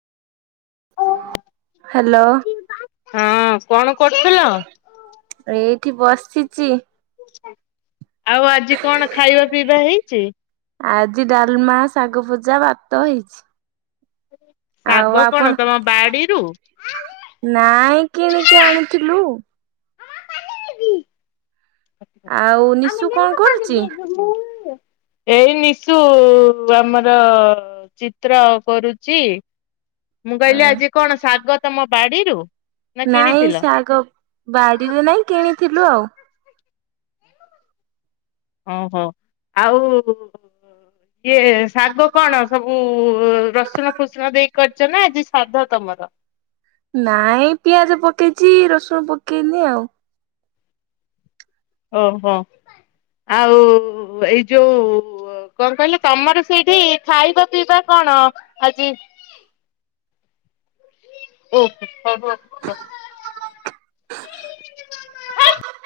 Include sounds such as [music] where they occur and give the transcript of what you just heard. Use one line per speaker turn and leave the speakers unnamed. Hello
ହଁ କଣ କରୁଥିଲ?
ଏଇଠି ବସିଚି।
ଆଉ ଆଜି କଣ ଖାଇବା ପିଇବା ହେଇଚି?
ଆଜି ଡାଲମା ଶାଗ ଭୁଜା ଭାତ ହେଇଛି। ଆଉ
ଶାଗ କଣ
ଆପଣ
ତମ ବାଡିରୁ?
ନାଇଁ କିଣିକି ଆଣିଥିଲୁ। ଆଉ ନିଶୁ
ଆମେ
କଣ କରୁଛି?
[unintelligible] ଏଇ ନିଶୁ ଆମର ଚିତ୍ର କରୁଚି। ମୁଁ କହିଲି ଆଜି କଣ ଶାଗ ତମ ବାଡିରୁ? ନା
ନାଇଁ
କିଣିଥିଲ?
ଶାଗ ବାଡିରେ ନାଇଁ କିଣିଥିଲୁ ଆଉ।
ଓହୋ ଆଉ? ଇଏ ଶାଗ କଣ ସବୁ ରସୁଣ ଫସୁଣ ଦେଇ କରିଚ ନା ଆଜି ଶ୍ରାଦ୍ଧ ତମର?
ନାଇଁ ପିଆଜ ପକେଇଚି ରସୁଣ ପକେଇନି ଆଉ।
ଓହୋ ଆଉ ଏଇ ଯୋଉ ଓ କଣ କହିଲ ତମର ସେଇଠି ଖାଇବା ପିଇବା କଣ ଆଜି? ଓ ହୋ ହ ହ ର